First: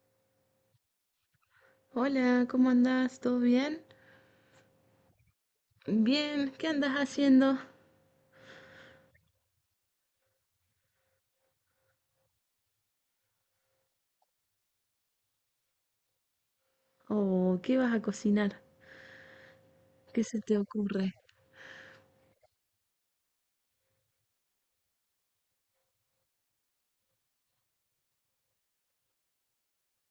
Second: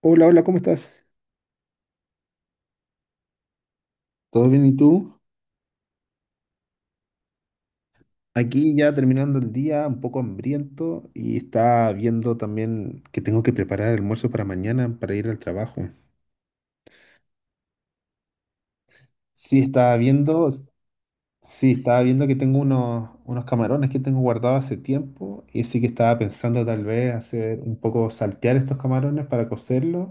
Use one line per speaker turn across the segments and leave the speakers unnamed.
Hola, hola, ¿cómo estás?
Hola, ¿cómo andás? ¿Todo bien?
¿Todo bien y tú?
Bien, ¿qué andas haciendo?
Aquí ya terminando el día, un poco hambriento y está viendo también que tengo que preparar el almuerzo para mañana para ir al trabajo.
Oh, ¿qué vas a cocinar?
Sí, estaba
¿Qué se
viendo,
te ocurre?
sí, estaba viendo que tengo unos camarones que tengo guardados hace tiempo y sí que estaba pensando tal vez hacer un poco saltear estos camarones para cocerlos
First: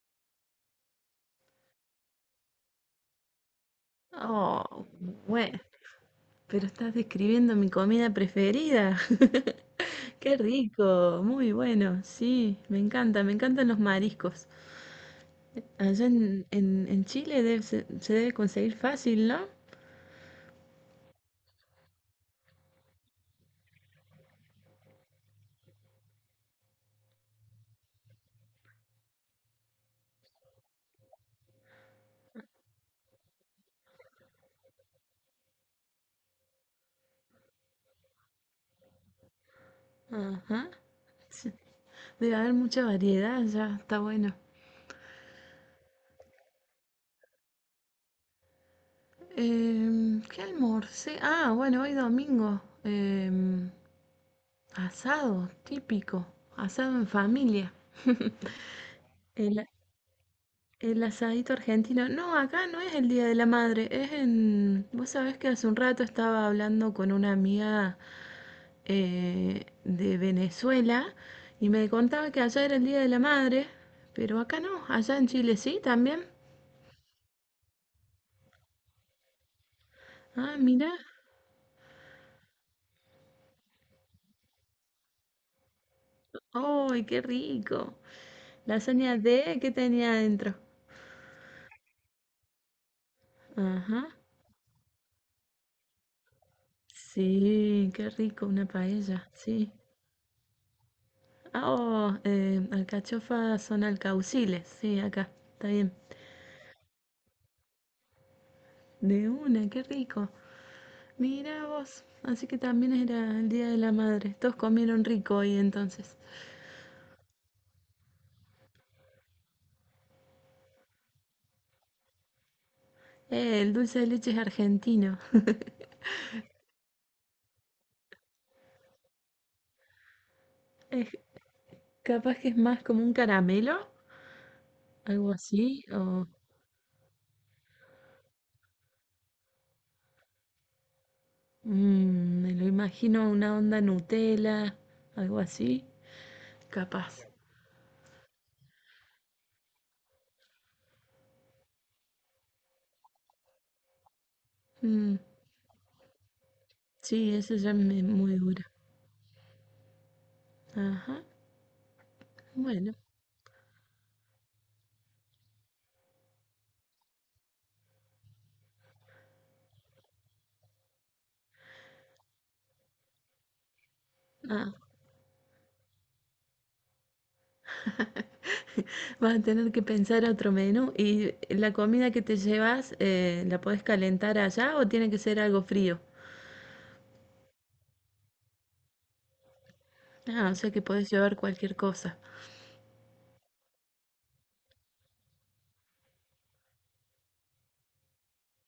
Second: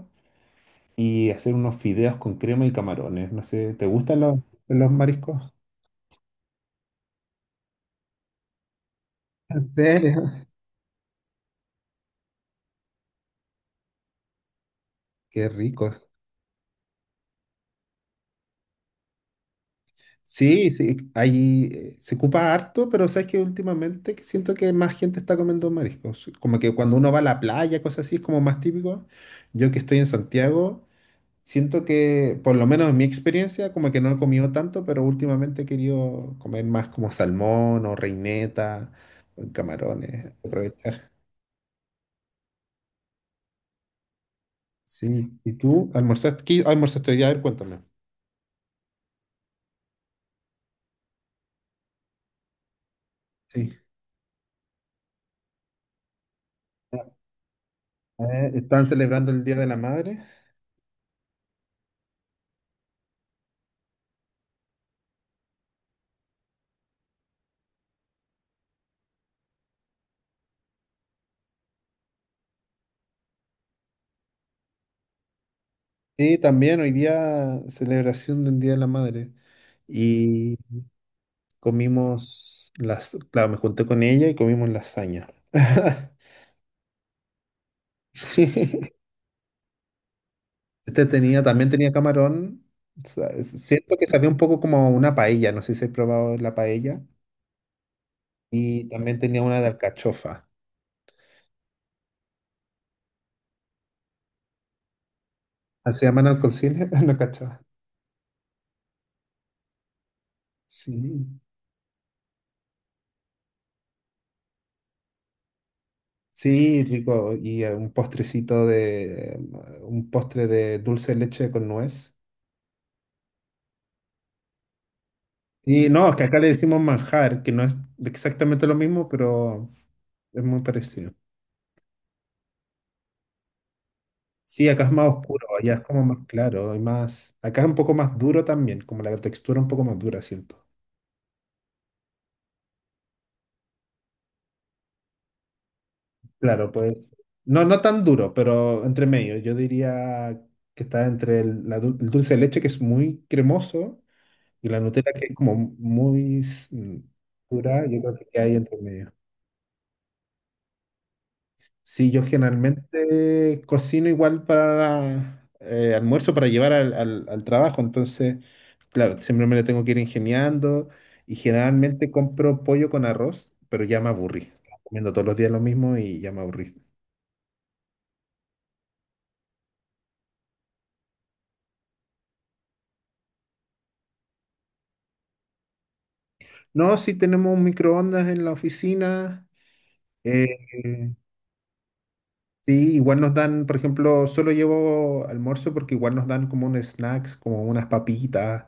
y hacer unos fideos con crema y camarones. No sé, ¿te gustan
Oh,
los mariscos?
bueno, pero estás describiendo mi comida preferida.
¿En serio?
Qué rico, muy bueno, sí, me encanta, me encantan los mariscos.
Qué rico.
Allá en Chile se debe conseguir fácil, ¿no?
Sí, sí, ahí se ocupa harto, pero sabes que últimamente que siento que más gente está comiendo mariscos. Como que cuando uno va a la playa, cosas así, es como más típico. Yo que estoy en Santiago, siento que, por lo menos en mi experiencia, como que no he comido tanto, pero últimamente he querido comer más como salmón o reineta, o camarones,
Ajá,
aprovechar.
sí. Debe haber mucha variedad, ya, está bueno.
Sí, ¿y tú almorzaste? ¿Qué almorzaste hoy día? A ver, cuéntame.
¿Qué almorcé? Ah, bueno, hoy domingo.
Sí.
Asado, típico, asado en familia.
¿Están celebrando el Día de
El,
la Madre?
el asadito argentino. No, acá no es el Día de la Madre, es en... Vos sabés que hace un rato estaba hablando con una amiga de Venezuela y me contaba que allá era el Día de la Madre, pero acá no, allá en Chile sí también.
Sí, también hoy día celebración del Día de la Madre. Y
Ah, mira,
comimos las, claro, me junté con ella y comimos lasaña.
¡ay, qué rico!
Sí.
Lasaña de, ¿qué tenía adentro?
Este tenía, también tenía camarón. O sea, siento
Ajá.
que sabía un poco como a una paella, no sé si he probado la paella.
Sí, qué rico, una
Y también
paella,
tenía una de
sí.
alcachofa.
Ah, oh, alcachofas son alcauciles, sí, acá, está bien.
¿Así llaman alcocines? No, alcachofa.
De una, qué rico.
Sí.
Mira vos, así que también era el Día de la Madre. Todos comieron rico hoy entonces.
Sí, rico. Y un postrecito de, un postre de dulce de leche con nuez.
El dulce de leche es argentino.
Y no, es que acá le decimos manjar, que no es exactamente lo mismo, pero es muy
Es,
parecido.
capaz que es más como un caramelo,
Sí, acá es más
algo
oscuro, allá es
así,
como más
o
claro, y más, acá es un poco más duro también, como la textura un poco más dura, siento.
mm, me lo imagino una onda Nutella, algo así,
Claro, pues,
capaz.
no, no tan duro, pero entre medio. Yo diría que está entre el, la dul- el dulce de leche, que es muy cremoso, y la Nutella,
Mm,
que es como muy s- mm,
sí, eso ya
dura, yo
me
creo
muy
que hay
dura.
entre medio.
Ajá,
Sí, yo
bueno,
generalmente cocino igual para almuerzo para llevar al, al- al trabajo, entonces, claro, siempre me lo tengo que ir ingeniando y generalmente compro pollo con arroz, pero ya me aburrí.
ah,
Estaba comiendo todos los días lo mismo y ya me aburrí.
vas a tener que pensar otro menú. ¿Y la comida que te llevas, la podés calentar allá o tiene que ser algo frío?
No, sí tenemos un microondas en la oficina.
Ah, o sea que
eh,
podés llevar cualquier cosa.
sí, igual nos dan, por ejemplo, solo llevo almuerzo porque igual nos dan como un snacks, como unas papitas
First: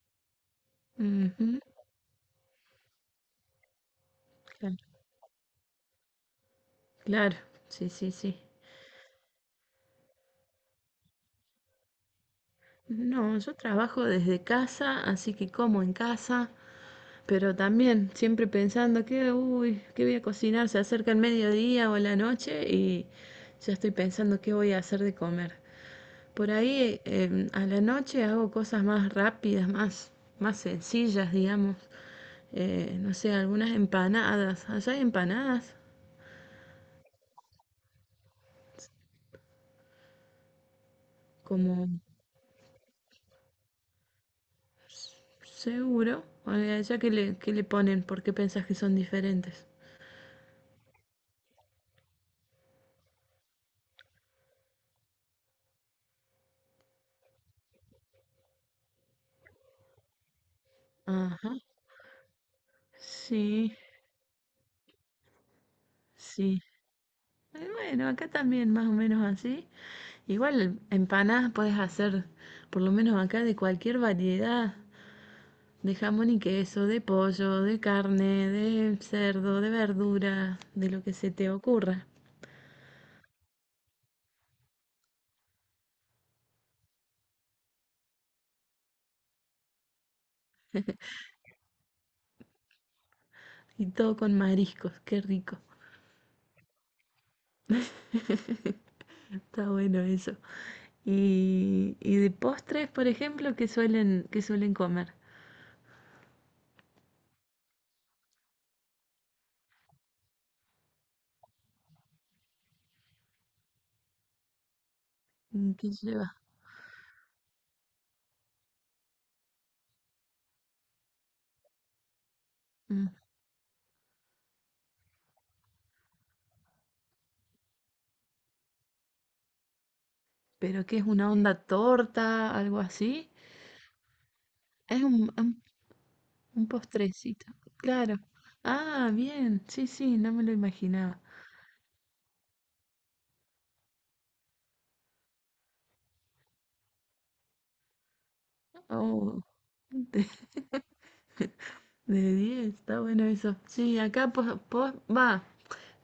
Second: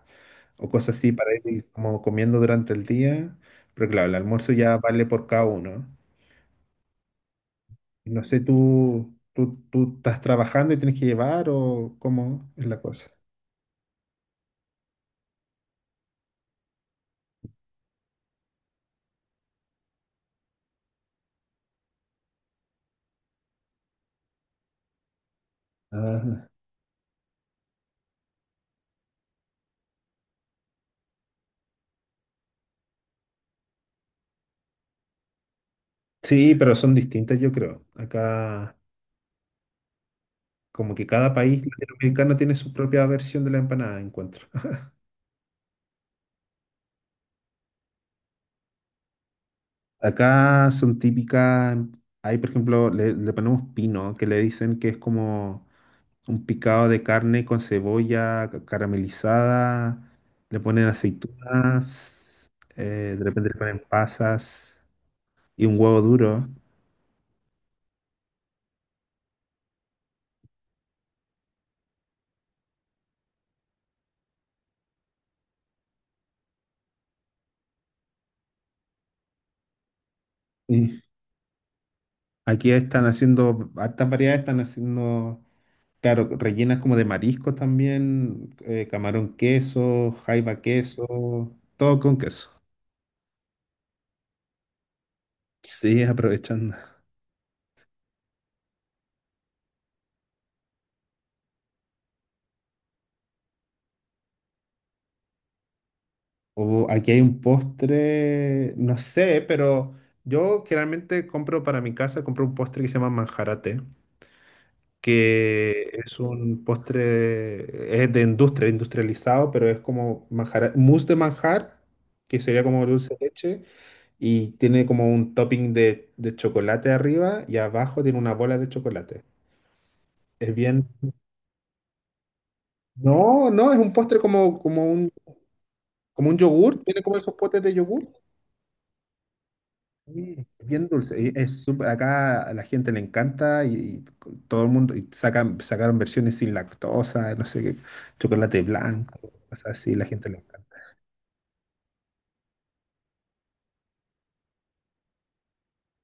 o cosas así para
Ujú,
ir como comiendo durante el día, pero claro, el almuerzo
claro,
ya vale por cada uno.
claro, sí, sí,
No
sí.
sé, ¿tú estás trabajando y tienes que llevar o cómo es la cosa?
No, yo trabajo desde casa, así que como en casa, pero también siempre pensando que, uy, ¿qué voy a cocinar? Se acerca el mediodía o la noche y ya estoy pensando qué voy a hacer de comer.
Ah,
Por ahí a la noche hago cosas más rápidas, más, más sencillas, digamos. No sé, algunas empanadas. Allá hay empanadas,
sí, pero son distintas, yo creo. Acá, como que cada país
como
latinoamericano tiene su propia versión de la empanada, encuentro.
seguro. Oye, allá que le ponen, ¿por qué pensás que son diferentes?
Acá son típicas, hay por ejemplo, le ponemos pino, que le dicen que es como un picado de carne con cebolla ca- caramelizada, le ponen
Ajá,
aceitunas, de repente le
sí,
ponen pasas y un huevo duro.
sí. Bueno, acá también más o menos así. Igual empanadas puedes hacer, por lo menos acá, de cualquier variedad, de jamón y queso, de pollo, de carne, de cerdo, de verdura, de
Y
lo que se te ocurra.
aquí están haciendo, hartas variedades están haciendo, claro, rellenas como de marisco también, camarón queso, jaiba queso, todo con queso.
Y todo con mariscos, qué rico.
Sí, aprovechando.
Está bueno eso. Y de postres, por ejemplo, que suelen comer?
O aquí hay un postre, no sé, pero yo generalmente compro para mi casa, compro un postre que se llama manjarate,
Mm,
que
¿qué
es
lleva?
un postre, es de industria, industrializado, pero es como manjar, mousse de manjar, que sería como
Mm,
dulce de leche, y tiene como un topping de chocolate arriba y abajo tiene una bola de chocolate. Es
¿pero
bien...
qué es una onda torta, algo así?
No, no, es un postre como,
Es un, un,
como un
un
yogur, tiene como esos
postrecito,
potes de yogur.
claro. Ah, bien, sí, sí, no
Sí,
me lo
es bien dulce,
imaginaba.
y es súper, acá a la gente le encanta y todo el mundo, y sacan, sacaron versiones sin lactosa, no sé qué, chocolate blanco,
Oh,
cosas así, la gente le encanta.
de 10 está bueno eso. Sí, acá po po va.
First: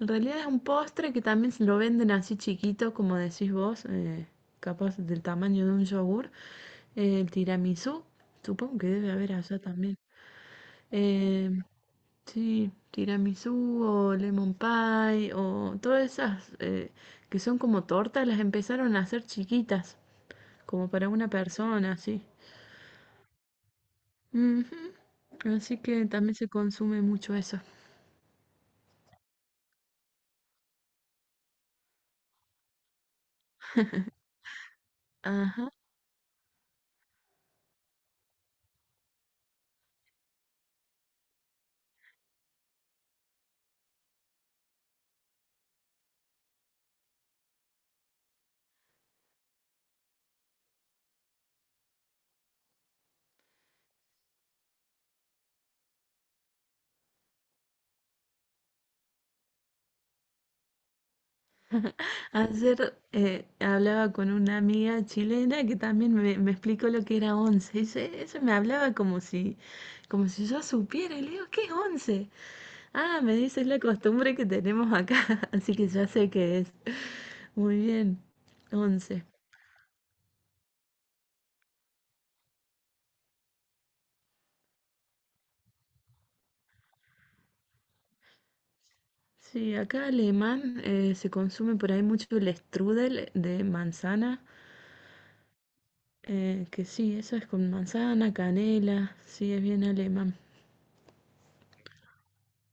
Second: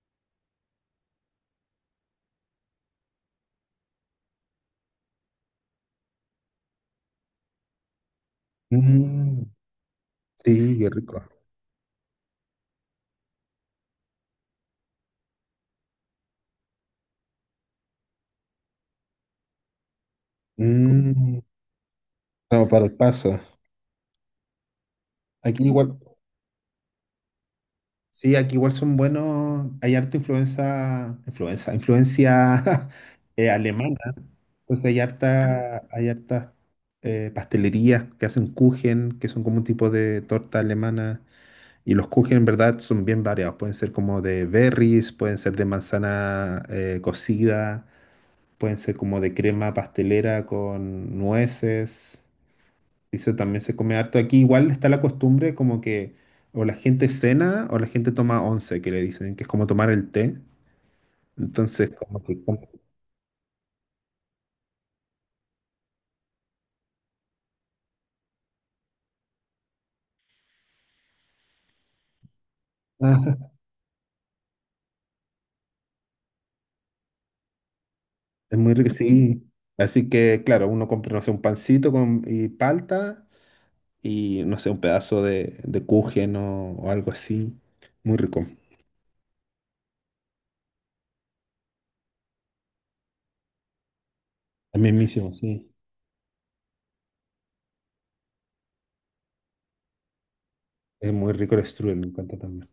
En realidad es un postre que también se lo venden así chiquito, como decís vos, capaz del tamaño de un yogur. El tiramisú, supongo que debe haber
Mm,
allá también.
sí, qué rico.
Eh, sí, tiramisú o lemon pie o todas esas que son como tortas, las empezaron a hacer chiquitas, como para una
Mm,
persona, así.
no, para el paso.
Ujú.
Aquí
Así
igual.
que también se consume mucho eso.
Sí, aquí igual son buenos, hay harta influencia, influenza, influencia alemana, entonces hay
Ajá.
harta, hay hartas pastelerías que hacen Kuchen, que son como un tipo de torta alemana. Y los kuchen en verdad son bien variados. Pueden ser como de berries, pueden ser de manzana cocida, pueden ser como de crema pastelera con nueces. Eso también se come harto. Aquí igual está la costumbre como que o la gente cena o la gente toma once, que le dicen, que es como tomar el té. Entonces, como que
Ayer hablaba con una amiga chilena que también me explicó lo que era once. Y ella me hablaba como si yo supiera. Y le digo, ¿qué es once? Ah,
ah,
me dice, es la costumbre que tenemos acá. Así que ya sé qué es. Muy bien,
es muy rico,
once.
sí. Así que, claro, uno compra, no sé, un pancito con, y palta y, no sé, un pedazo de kuchen o algo así. Muy rico.
Sí, acá alemán se consume por ahí mucho el strudel de manzana.
También mismo, sí.
Que sí, eso es con manzana, canela. Sí, es bien alemán.
Es muy rico el strudel, me encanta también.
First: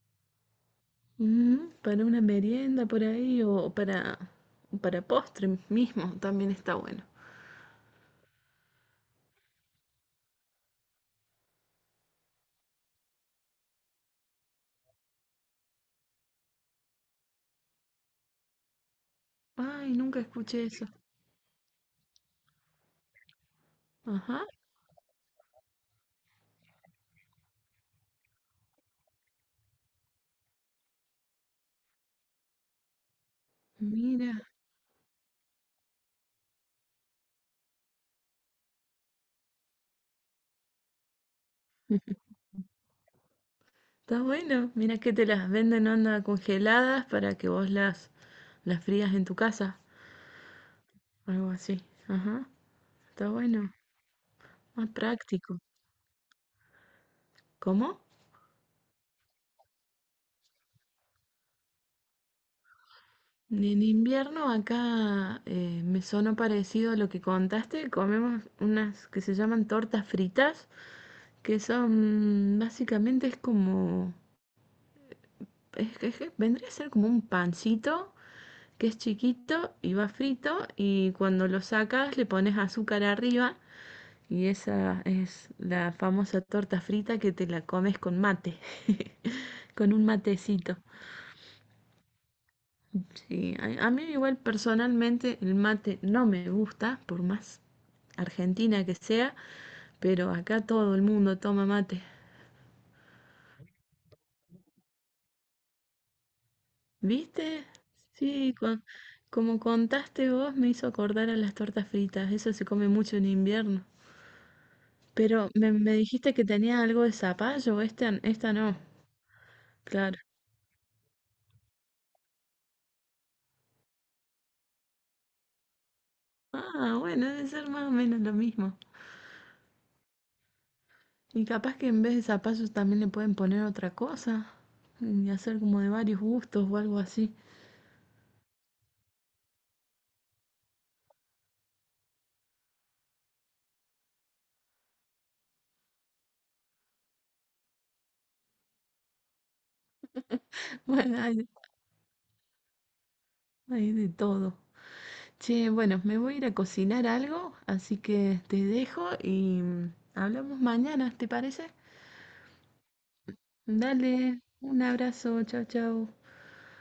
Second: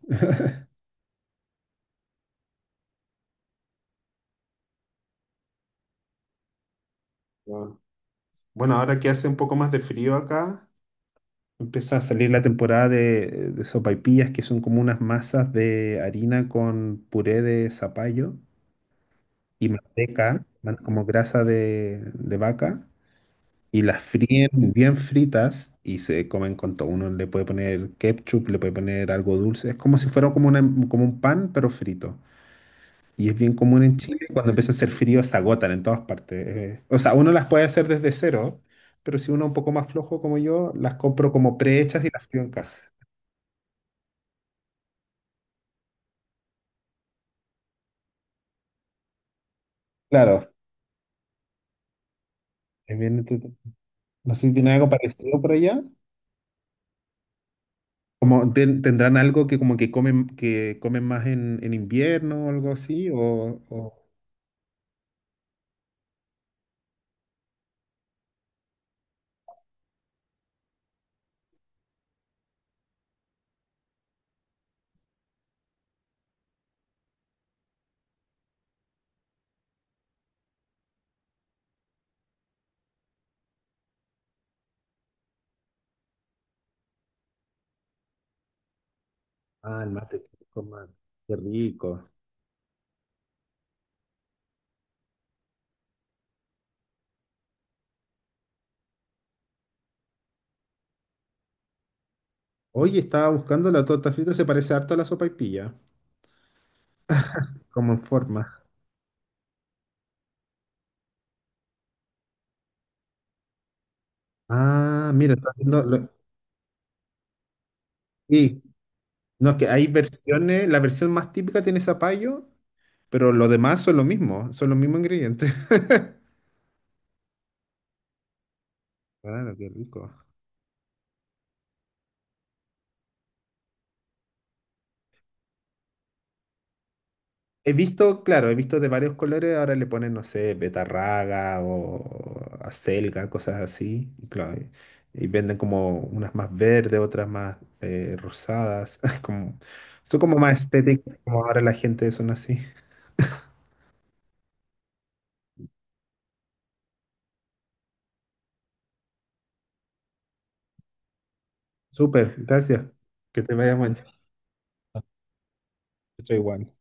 Ujú, para una merienda por ahí o para postre mismo también está bueno.
Ah. Bueno, ahora que hace un poco más de frío acá, empieza a salir la temporada de sopaipillas, que son como unas masas de harina con puré de zapallo y
Ay, nunca
manteca,
escuché
man-
eso.
como grasa de vaca, y las
Ajá,
fríen bien fritas y se comen con todo. Uno le puede poner ketchup, le puede poner algo dulce. Es como si fuera como, una- como un pan, pero frito. Y es bien común en Chile,
mira,
cuando empieza a hacer frío se agotan en todas partes. O sea, uno las puede hacer desde cero, pero si uno es un poco más flojo como yo, las compro como prehechas y las frío en casa.
está bueno. Mira que te las venden onda congeladas para que vos las frías en tu casa.
Claro,
Algo así. Ajá,
es bien
está
entrete-
bueno.
No sé si tienen algo
Más
parecido por
práctico.
allá.
¿Cómo?
Como ten- tendrán algo que como que comen más en invierno o algo así,
En
o-
invierno acá me sonó parecido a lo que contaste. Comemos unas que se llaman tortas fritas, que son básicamente es como es que vendría a ser como un pancito que es chiquito y va frito y cuando lo sacas le pones azúcar arriba y esa es la famosa torta frita que te la comes con mate,
ah, el
con un
mate típico,
matecito.
man. Qué rico.
Sí, a mí igual personalmente el mate no me gusta, por más argentina que sea, pero acá todo el mundo toma mate.
Oye, estaba buscando la torta frita, se parece harto a la sopaipilla,
¿Viste?
como en
Sí,
forma.
con- como contaste vos, me hizo acordar a las tortas fritas. Eso se come mucho en invierno.
Ah, mira, está
Pero
haciendo...
me
lo-
dijiste que tenía algo de zapallo, esta
sí,
no.
no, es que hay
Claro.
versiones, la versión más típica tiene zapallo, pero lo demás son lo mismo, son los mismos ingredientes.
Ah, bueno, debe ser más o menos lo mismo.
Claro, qué rico.
Y capaz que en vez de zapallos también le pueden poner otra cosa. Y hacer como de varios gustos o algo así.
He visto, claro, he visto de varios colores, ahora le ponen, no sé, betarraga o acelga, cosas así. Y, claro, y venden como unas más verdes, otras más rosadas. Como, son como más estéticas,
Bueno,
como
hay,
ahora la gente son así.
hay de todo. Che, bueno, me voy a ir a cocinar algo, así que te dejo y hablamos mañana, ¿te parece?
Súper, gracias. Que te vaya mañana.
Dale, un abrazo, chao, chao.
Estoy igual.